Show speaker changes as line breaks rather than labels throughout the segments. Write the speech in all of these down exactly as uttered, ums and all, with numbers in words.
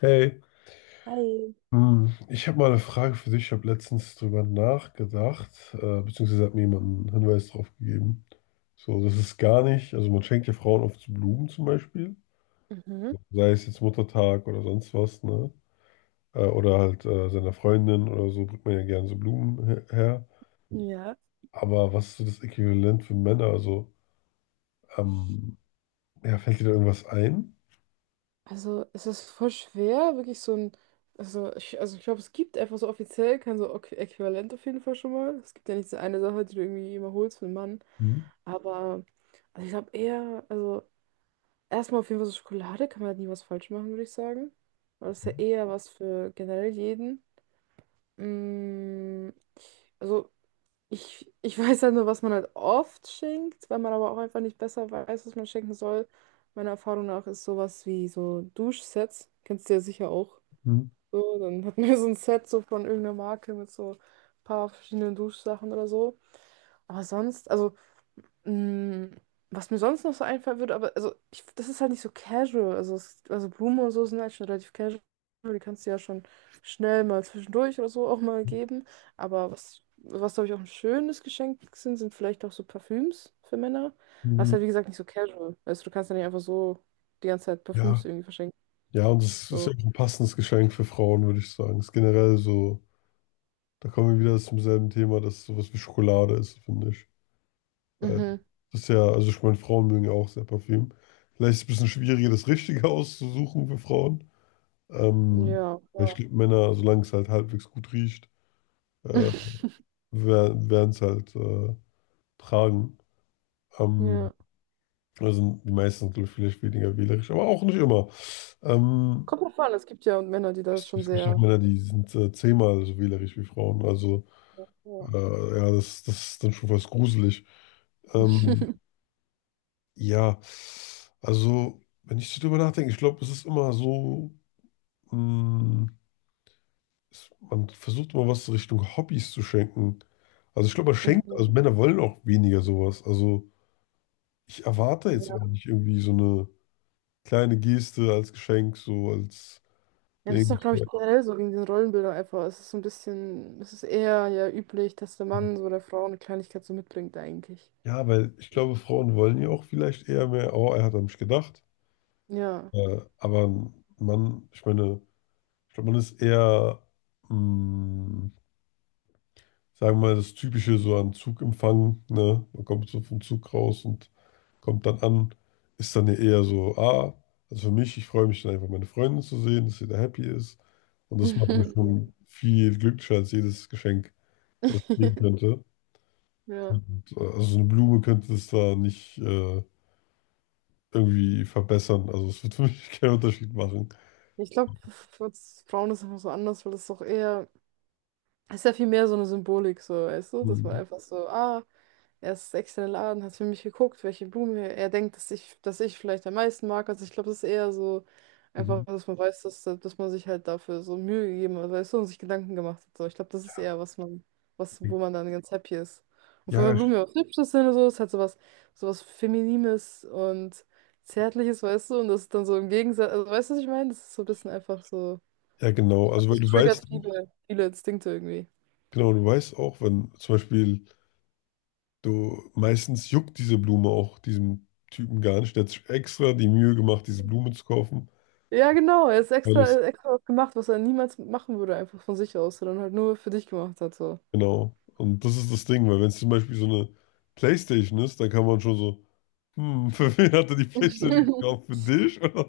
Hey,
Hi.
hm, ich habe mal eine Frage für dich. Ich habe letztens drüber nachgedacht, äh, beziehungsweise hat mir jemand einen Hinweis drauf gegeben. So, das ist gar nicht, also man schenkt ja Frauen oft so Blumen zum Beispiel,
Mhm.
sei es jetzt Muttertag oder sonst was, ne? Äh, oder halt äh, seiner Freundin oder so, bringt man ja gerne so Blumen her. her.
Ja,
Aber was ist so das Äquivalent für Männer? Also, ähm, ja, fällt dir da irgendwas ein?
also es ist voll schwer, wirklich so ein, also ich, also ich glaube, es gibt einfach so offiziell kein so Äqu- Äquivalent auf jeden Fall schon mal. Es gibt ja nicht so eine Sache, die du irgendwie immer holst für einen Mann.
Hm,
Aber also ich glaube eher, also erstmal auf jeden Fall so Schokolade kann man halt nie was falsch machen, würde ich sagen. Weil das ist ja
hm,
eher was für generell jeden. Mm, also Ich, ich weiß halt nur, was man halt oft schenkt, weil man aber auch einfach nicht besser weiß, was man schenken soll. Meiner Erfahrung nach ist sowas wie so Duschsets. Kennst du ja sicher auch.
hm,
So, dann hat man ja so ein Set so von irgendeiner Marke mit so ein paar verschiedenen Duschsachen oder so. Aber sonst, also Mm, Was mir sonst noch so einfallen würde, aber also ich, das ist halt nicht so casual. Also, es, also Blumen und so sind halt schon relativ casual. Die kannst du ja schon schnell mal zwischendurch oder so auch mal geben. Aber was, was glaube ich auch ein schönes Geschenk sind, sind vielleicht auch so Parfüms für Männer. Aber es ist
hm.
halt wie gesagt nicht so casual. Also du kannst ja nicht einfach so die ganze Zeit
Ja.
Parfüms irgendwie verschenken.
Ja, und es ist ja
So.
auch ein passendes Geschenk für Frauen, würde ich sagen. Ist generell so, da kommen wir wieder zum selben Thema, dass sowas wie Schokolade ist, finde ich. Weil
Mhm.
das ist ja, also ich meine, Frauen mögen ja auch sehr Parfüm. Vielleicht ist es ein bisschen schwieriger, das Richtige auszusuchen für Frauen. Ähm,
Ja.
ja, ich
Ja.
glaube, Männer, solange es halt halbwegs gut riecht, äh, werden es halt äh, tragen. Ähm,
Ja.
also die meisten sind, glaube ich, vielleicht weniger wählerisch, aber auch nicht immer. Ähm,
Kommt drauf an, es gibt ja Männer, die das schon
es gibt auch
sehr.
Männer, die sind äh, zehnmal so wählerisch wie Frauen. Also
Ja.
Äh, ja, das, das ist dann schon fast gruselig. Ähm, ja, also, wenn ich so drüber nachdenke, ich glaube, es ist immer so, mh, es, man versucht immer was Richtung Hobbys zu schenken. Also, ich glaube, man schenkt, also
Mhm.
Männer wollen auch weniger sowas. Also, ich erwarte jetzt
Ja.
auch nicht irgendwie so eine kleine Geste als Geschenk, so als
Ja, das ist
Ding.
doch, glaube ich, generell so wegen den Rollenbildern einfach. Es ist so ein bisschen, es ist eher ja üblich, dass der Mann so der Frau eine Kleinigkeit so mitbringt, eigentlich.
Ja, weil ich glaube, Frauen wollen ja auch vielleicht eher mehr, oh, er hat an mich gedacht.
Ja.
Äh, aber ein Mann, ich meine. Ich glaube, man ist eher, mh, sagen wir mal, das Typische so an Zugempfang, ne? Man kommt so vom Zug raus und kommt dann an, ist dann ja eher so, ah, also für mich, ich freue mich dann einfach, meine Freundin zu sehen, dass sie da happy ist. Und das macht mir
Ja.
schon viel glücklicher als jedes Geschenk, was ich kriegen könnte.
Ja.
Und, äh, also so eine Blume könnte es da nicht äh, irgendwie verbessern. Also es wird für mich keinen Unterschied machen.
Ich glaube, für uns Frauen ist es einfach so anders, weil das ist doch eher, es ist ja viel mehr so eine Symbolik, so, weißt du, dass man
Mhm.
einfach so, ah. Er ist extra in den Laden, hat für mich geguckt, welche Blume er denkt, dass ich, dass ich vielleicht am meisten mag. Also ich glaube, das ist eher so
Mhm.
einfach, dass man weiß, dass, dass man sich halt dafür so Mühe gegeben hat, weißt du, und sich Gedanken gemacht hat. So, ich glaube, das ist eher, was man, was, wo man dann ganz happy ist. Und von der
Ja,
Blume was Hübsches sind und so, ist halt sowas, sowas Feminines und Zärtliches, weißt du, und das ist dann so im Gegensatz, also weißt du, was ich meine? Das ist so ein bisschen einfach so,
ja, genau.
ich glaube,
Also weil
das
du
triggert
weißt.
viele, viele Instinkte irgendwie.
Genau, du weißt auch, wenn zum Beispiel du meistens juckt diese Blume auch diesem Typen gar nicht. Der hat sich extra die Mühe gemacht, diese Blume zu kaufen.
Ja, genau. Er ist
Weil
extra, er
es,
hat extra was gemacht, was er niemals machen würde, einfach von sich aus, sondern halt nur für dich gemacht hat. So.
genau. Und das ist das Ding, weil wenn es zum Beispiel so eine PlayStation ist, dann kann man schon so, hm, für wen hat er die PlayStation gekauft? Für dich? Oder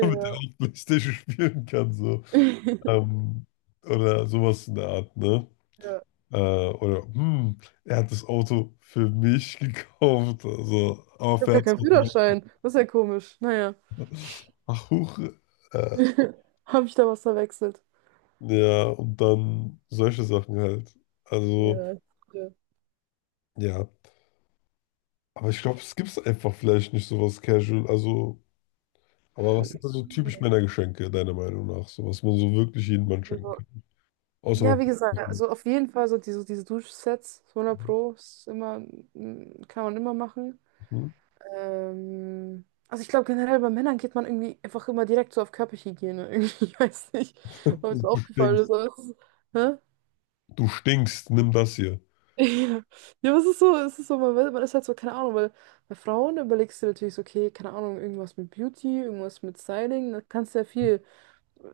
damit er auch PlayStation spielen kann, so. Ähm, oder sowas in der Art, ne?
Ja.
Äh, oder, hm, er hat das Auto für mich gekauft. Also, aber
Ich habe gar
fährt es
keinen
noch.
Führerschein. Das ist ja komisch. Naja.
Ach, huch. Äh,
Habe ich da was verwechselt?
ja, und dann solche Sachen halt. Also,
Ja. Ja,
ja. Aber ich glaube, es gibt einfach vielleicht nicht sowas casual. Also, aber was sind da so typisch Männergeschenke, deiner Meinung nach? So was man so wirklich jedem Mann schenken
also,
kann. Außer.
ja, wie gesagt,
Mhm.
also auf jeden Fall so diese, diese Duschsets, hundert Pro, ist immer, mm, kann man immer machen. Ähm, also ich glaube generell bei Männern geht man irgendwie einfach immer direkt so auf Körperhygiene. Irgendwie, ich weiß nicht, ob es
Du
aufgefallen ist,
stinkst.
aber es ist, hä?
Du stinkst, nimm das hier.
Ja, ja, aber es ist so, es ist so, man, weiß- man ist halt so, keine Ahnung, weil bei Frauen überlegst du natürlich so, okay, keine Ahnung, irgendwas mit Beauty, irgendwas mit Styling, da kannst du ja viel,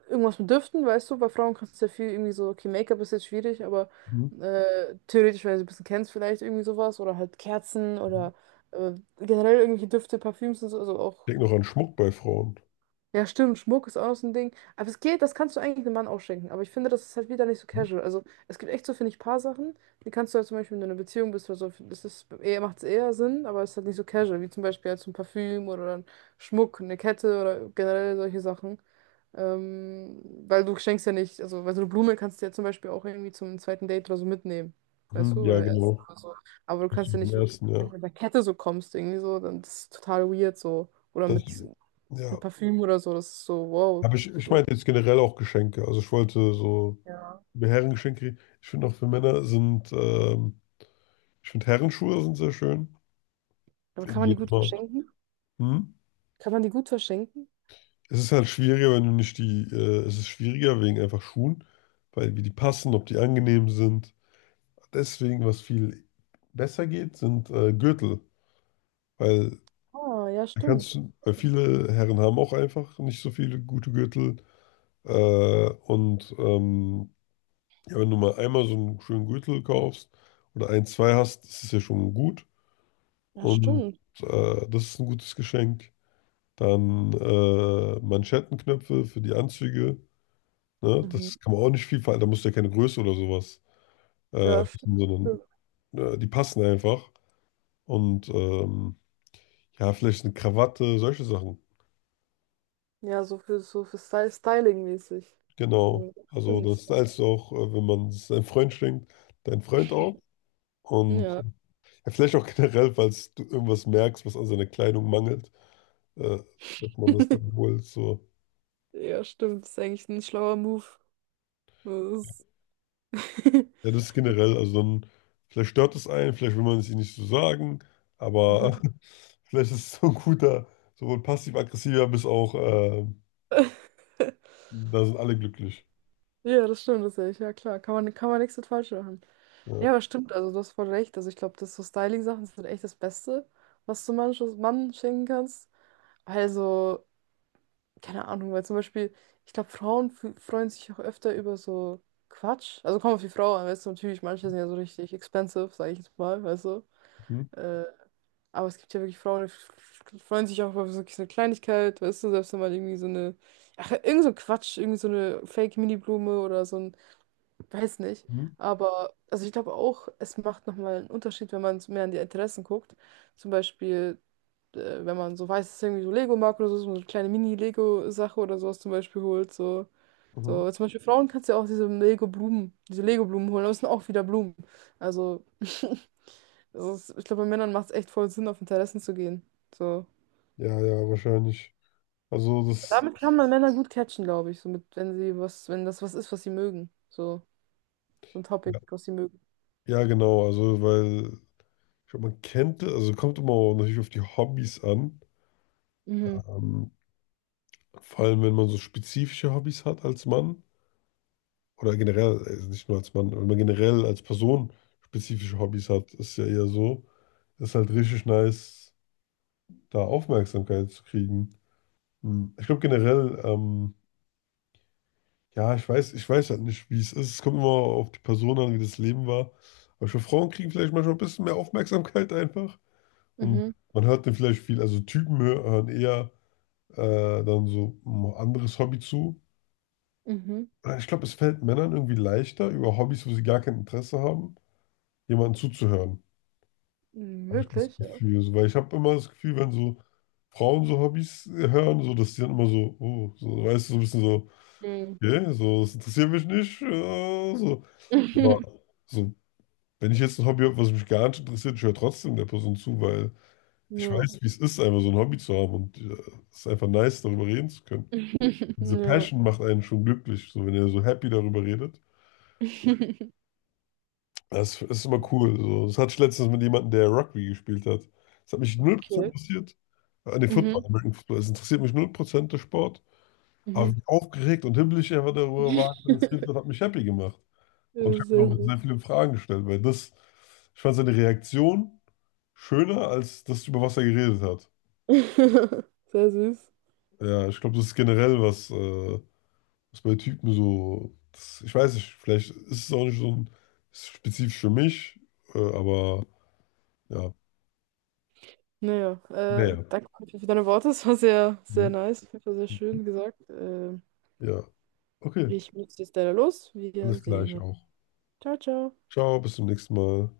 irgendwas mit Düften, weißt du, bei Frauen kannst du ja viel irgendwie so, okay, Make-up ist jetzt schwierig, aber
Mhm.
äh, theoretisch, wenn du es ein bisschen kennst, vielleicht irgendwie sowas oder halt Kerzen oder äh, generell irgendwelche Düfte, Parfüms und so, also auch.
Ich denke noch an Schmuck bei Frauen.
Ja, stimmt, Schmuck ist auch noch so ein Ding. Aber es geht, das kannst du eigentlich einem Mann auch schenken. Aber ich finde, das ist halt wieder nicht so casual. Also, es gibt echt so, finde ich, paar Sachen, die kannst du halt zum Beispiel, wenn du in einer Beziehung bist oder so, das ist eher, macht es eher Sinn, aber es ist halt nicht so casual, wie zum Beispiel halt so ein Parfüm oder ein Schmuck, eine Kette oder generell solche Sachen. Ähm, weil du schenkst ja nicht, also, weil so eine Blume kannst du ja zum Beispiel auch irgendwie zum zweiten Date oder so mitnehmen. Weißt
Mhm.
du,
Ja,
oder erst
genau.
oder so. Aber du
Das ist
kannst ja
im
nicht, wenn
ersten,
du
ja.
mit einer Kette so kommst, irgendwie so, dann das ist es total weird so. Oder
Das,
mit
ja.
ein Parfüm oder so, das ist so, wow.
Aber ich, ich
So.
meinte jetzt generell auch Geschenke. Also ich wollte so
Ja.
mir Herrengeschenke, ich finde auch für Männer sind, ähm, ich finde Herrenschuhe sind sehr schön.
Aber kann man die
Geht
gut
immer.
verschenken?
Hm?
Kann man die gut verschenken?
Es ist halt schwieriger, wenn du nicht die, äh, es ist schwieriger wegen einfach Schuhen, weil wie die passen, ob die angenehm sind. Deswegen, was viel besser geht, sind äh, Gürtel, weil
Ah, ja,
da kannst
stimmt.
du, weil viele Herren haben auch einfach nicht so viele gute Gürtel. Äh, und ähm, ja, wenn du mal einmal so einen schönen Gürtel kaufst oder ein, zwei hast, ist es ja schon gut.
Ja,
Und
stimmt.
äh, das ist ein gutes Geschenk. Dann äh, Manschettenknöpfe für die Anzüge. Ne?
Mhm.
Das kann man auch nicht viel verändern. Da musst du ja keine Größe oder sowas äh,
Ja,
wissen,
stimmt.
sondern
stimmt.
äh, die passen einfach. Und ähm, ja, vielleicht eine Krawatte, solche Sachen.
Ja, so für, so für Sty- Styling-mäßig. Ja,
Genau. Also
stimmt.
das heißt auch, äh, wenn man es deinem Freund schenkt, dein Freund auch. Und
Ja.
ja, vielleicht auch generell, falls du irgendwas merkst, was an seiner Kleidung mangelt, äh, dass man das dann holt. So.
Ja, stimmt. Ist eigentlich ein schlauer Move. Das ist-
Ja, das ist generell, also dann, vielleicht stört es einen, vielleicht will man es ihnen nicht so sagen, aber vielleicht ist es so ein guter, sowohl passiv-aggressiver bis auch, äh, da sind alle glücklich.
Ja, das stimmt, das ist echt. Ja, klar. Kann man, kann man nichts mit falsch machen. Ja,
Ja.
aber stimmt, also du hast voll recht. Also ich glaube, das so Styling-Sachen sind echt das Beste, was du manches Mann schenken kannst. Weil so, keine Ahnung, weil zum Beispiel, ich glaube, Frauen f- freuen sich auch öfter über so Quatsch. Also kommt auf die Frau an, weißt du, natürlich, manche sind ja so richtig expensive, sage ich jetzt mal, weißt du.
Mhm.
Äh, aber es gibt ja wirklich Frauen, die f- f- freuen sich auch über so eine Kleinigkeit, weißt du, selbst wenn man irgendwie so eine, ach, irgend so ein Quatsch, irgendwie so eine Fake-Mini-Blume oder so ein. Weiß nicht.
Mhm.
Aber also ich glaube auch, es macht nochmal einen Unterschied, wenn man so mehr an die Interessen guckt. Zum Beispiel, äh, wenn man so weiß, dass es irgendwie so Lego mag oder so, so eine kleine Mini-Lego-Sache oder sowas zum Beispiel holt. So,
Mhm.
so zum Beispiel Frauen kannst du ja auch diese Lego-Blumen, diese Lego-Blumen holen, aber es sind auch wieder Blumen. Also, das ist, ich glaube, bei Männern macht es echt voll Sinn, auf Interessen zu gehen. So.
Ja, ja, wahrscheinlich. Also das,
Damit kann man Männer gut catchen, glaube ich. So mit, wenn sie was, wenn das was ist, was sie mögen. So, so ein Topic,
ja,
was sie mögen.
ja, genau, also weil, ich glaube, man kennt, also kommt immer auch natürlich auf die Hobbys an,
Mhm,
ähm, vor allem wenn man so spezifische Hobbys hat als Mann. Oder generell, also nicht nur als Mann, wenn man generell als Person spezifische Hobbys hat, ist ja eher so, ist halt richtig nice, da Aufmerksamkeit zu kriegen. Hm, Ich glaube generell, ähm, ja, ich weiß, ich weiß halt nicht, wie es ist. Es kommt immer auf die Person an, wie das Leben war. Aber ich glaube, Frauen kriegen vielleicht manchmal ein bisschen mehr Aufmerksamkeit einfach. Und
mhm,
man hört dann vielleicht viel, also Typen hö- hören eher äh, dann so ein anderes Hobby zu.
mhm.
Ich glaube, es fällt Männern irgendwie leichter, über Hobbys, wo sie gar kein Interesse haben, jemanden zuzuhören.
Hm,
Habe ich das
wirklich, ja.
Gefühl. So, weil ich habe immer das Gefühl, wenn so Frauen so Hobbys hören, so, dass die dann immer so, oh, so, weißt du, so ein bisschen so,
Mhm.
okay, so, das interessiert mich nicht, äh, so. Aber so, wenn ich jetzt ein Hobby habe, was mich gar nicht interessiert, ich höre trotzdem der Person zu, weil ich
Ja.
weiß, wie es ist, einfach so ein Hobby zu haben und äh, es ist einfach nice, darüber reden zu können. Diese
Ja.
Passion macht einen schon glücklich, so, wenn er so happy darüber redet. Das ist immer cool. So. Das hatte ich letztens mit jemandem, der Rugby gespielt hat. Das hat mich null Prozent
Okay.
interessiert. An den Football,
Mhm.
American Football. Es interessiert mich null Prozent der Sport. Aber
Mhm.
wie aufgeregt und himmlisch er darüber war, dass er das erzählt hat, hat mich happy gemacht. Und
Ja,
ich habe
sehr
noch sehr
süß.
viele Fragen gestellt, weil das, ich fand seine Reaktion schöner als das, über was er geredet hat.
Sehr süß.
Ja, ich glaube, das ist generell was, äh, was bei Typen so, das, ich weiß nicht, vielleicht ist es auch nicht so ein, spezifisch für mich, äh, aber ja,
Naja, äh,
naja.
danke auf jeden Fall für deine Worte. Es war sehr, sehr
Mhm.
nice. Auf jeden Fall sehr schön gesagt. Äh,
Ja, okay.
ich muss jetzt leider los. Wir
Alles
sehen
gleich
uns.
auch.
Ciao, ciao.
Ciao, bis zum nächsten Mal.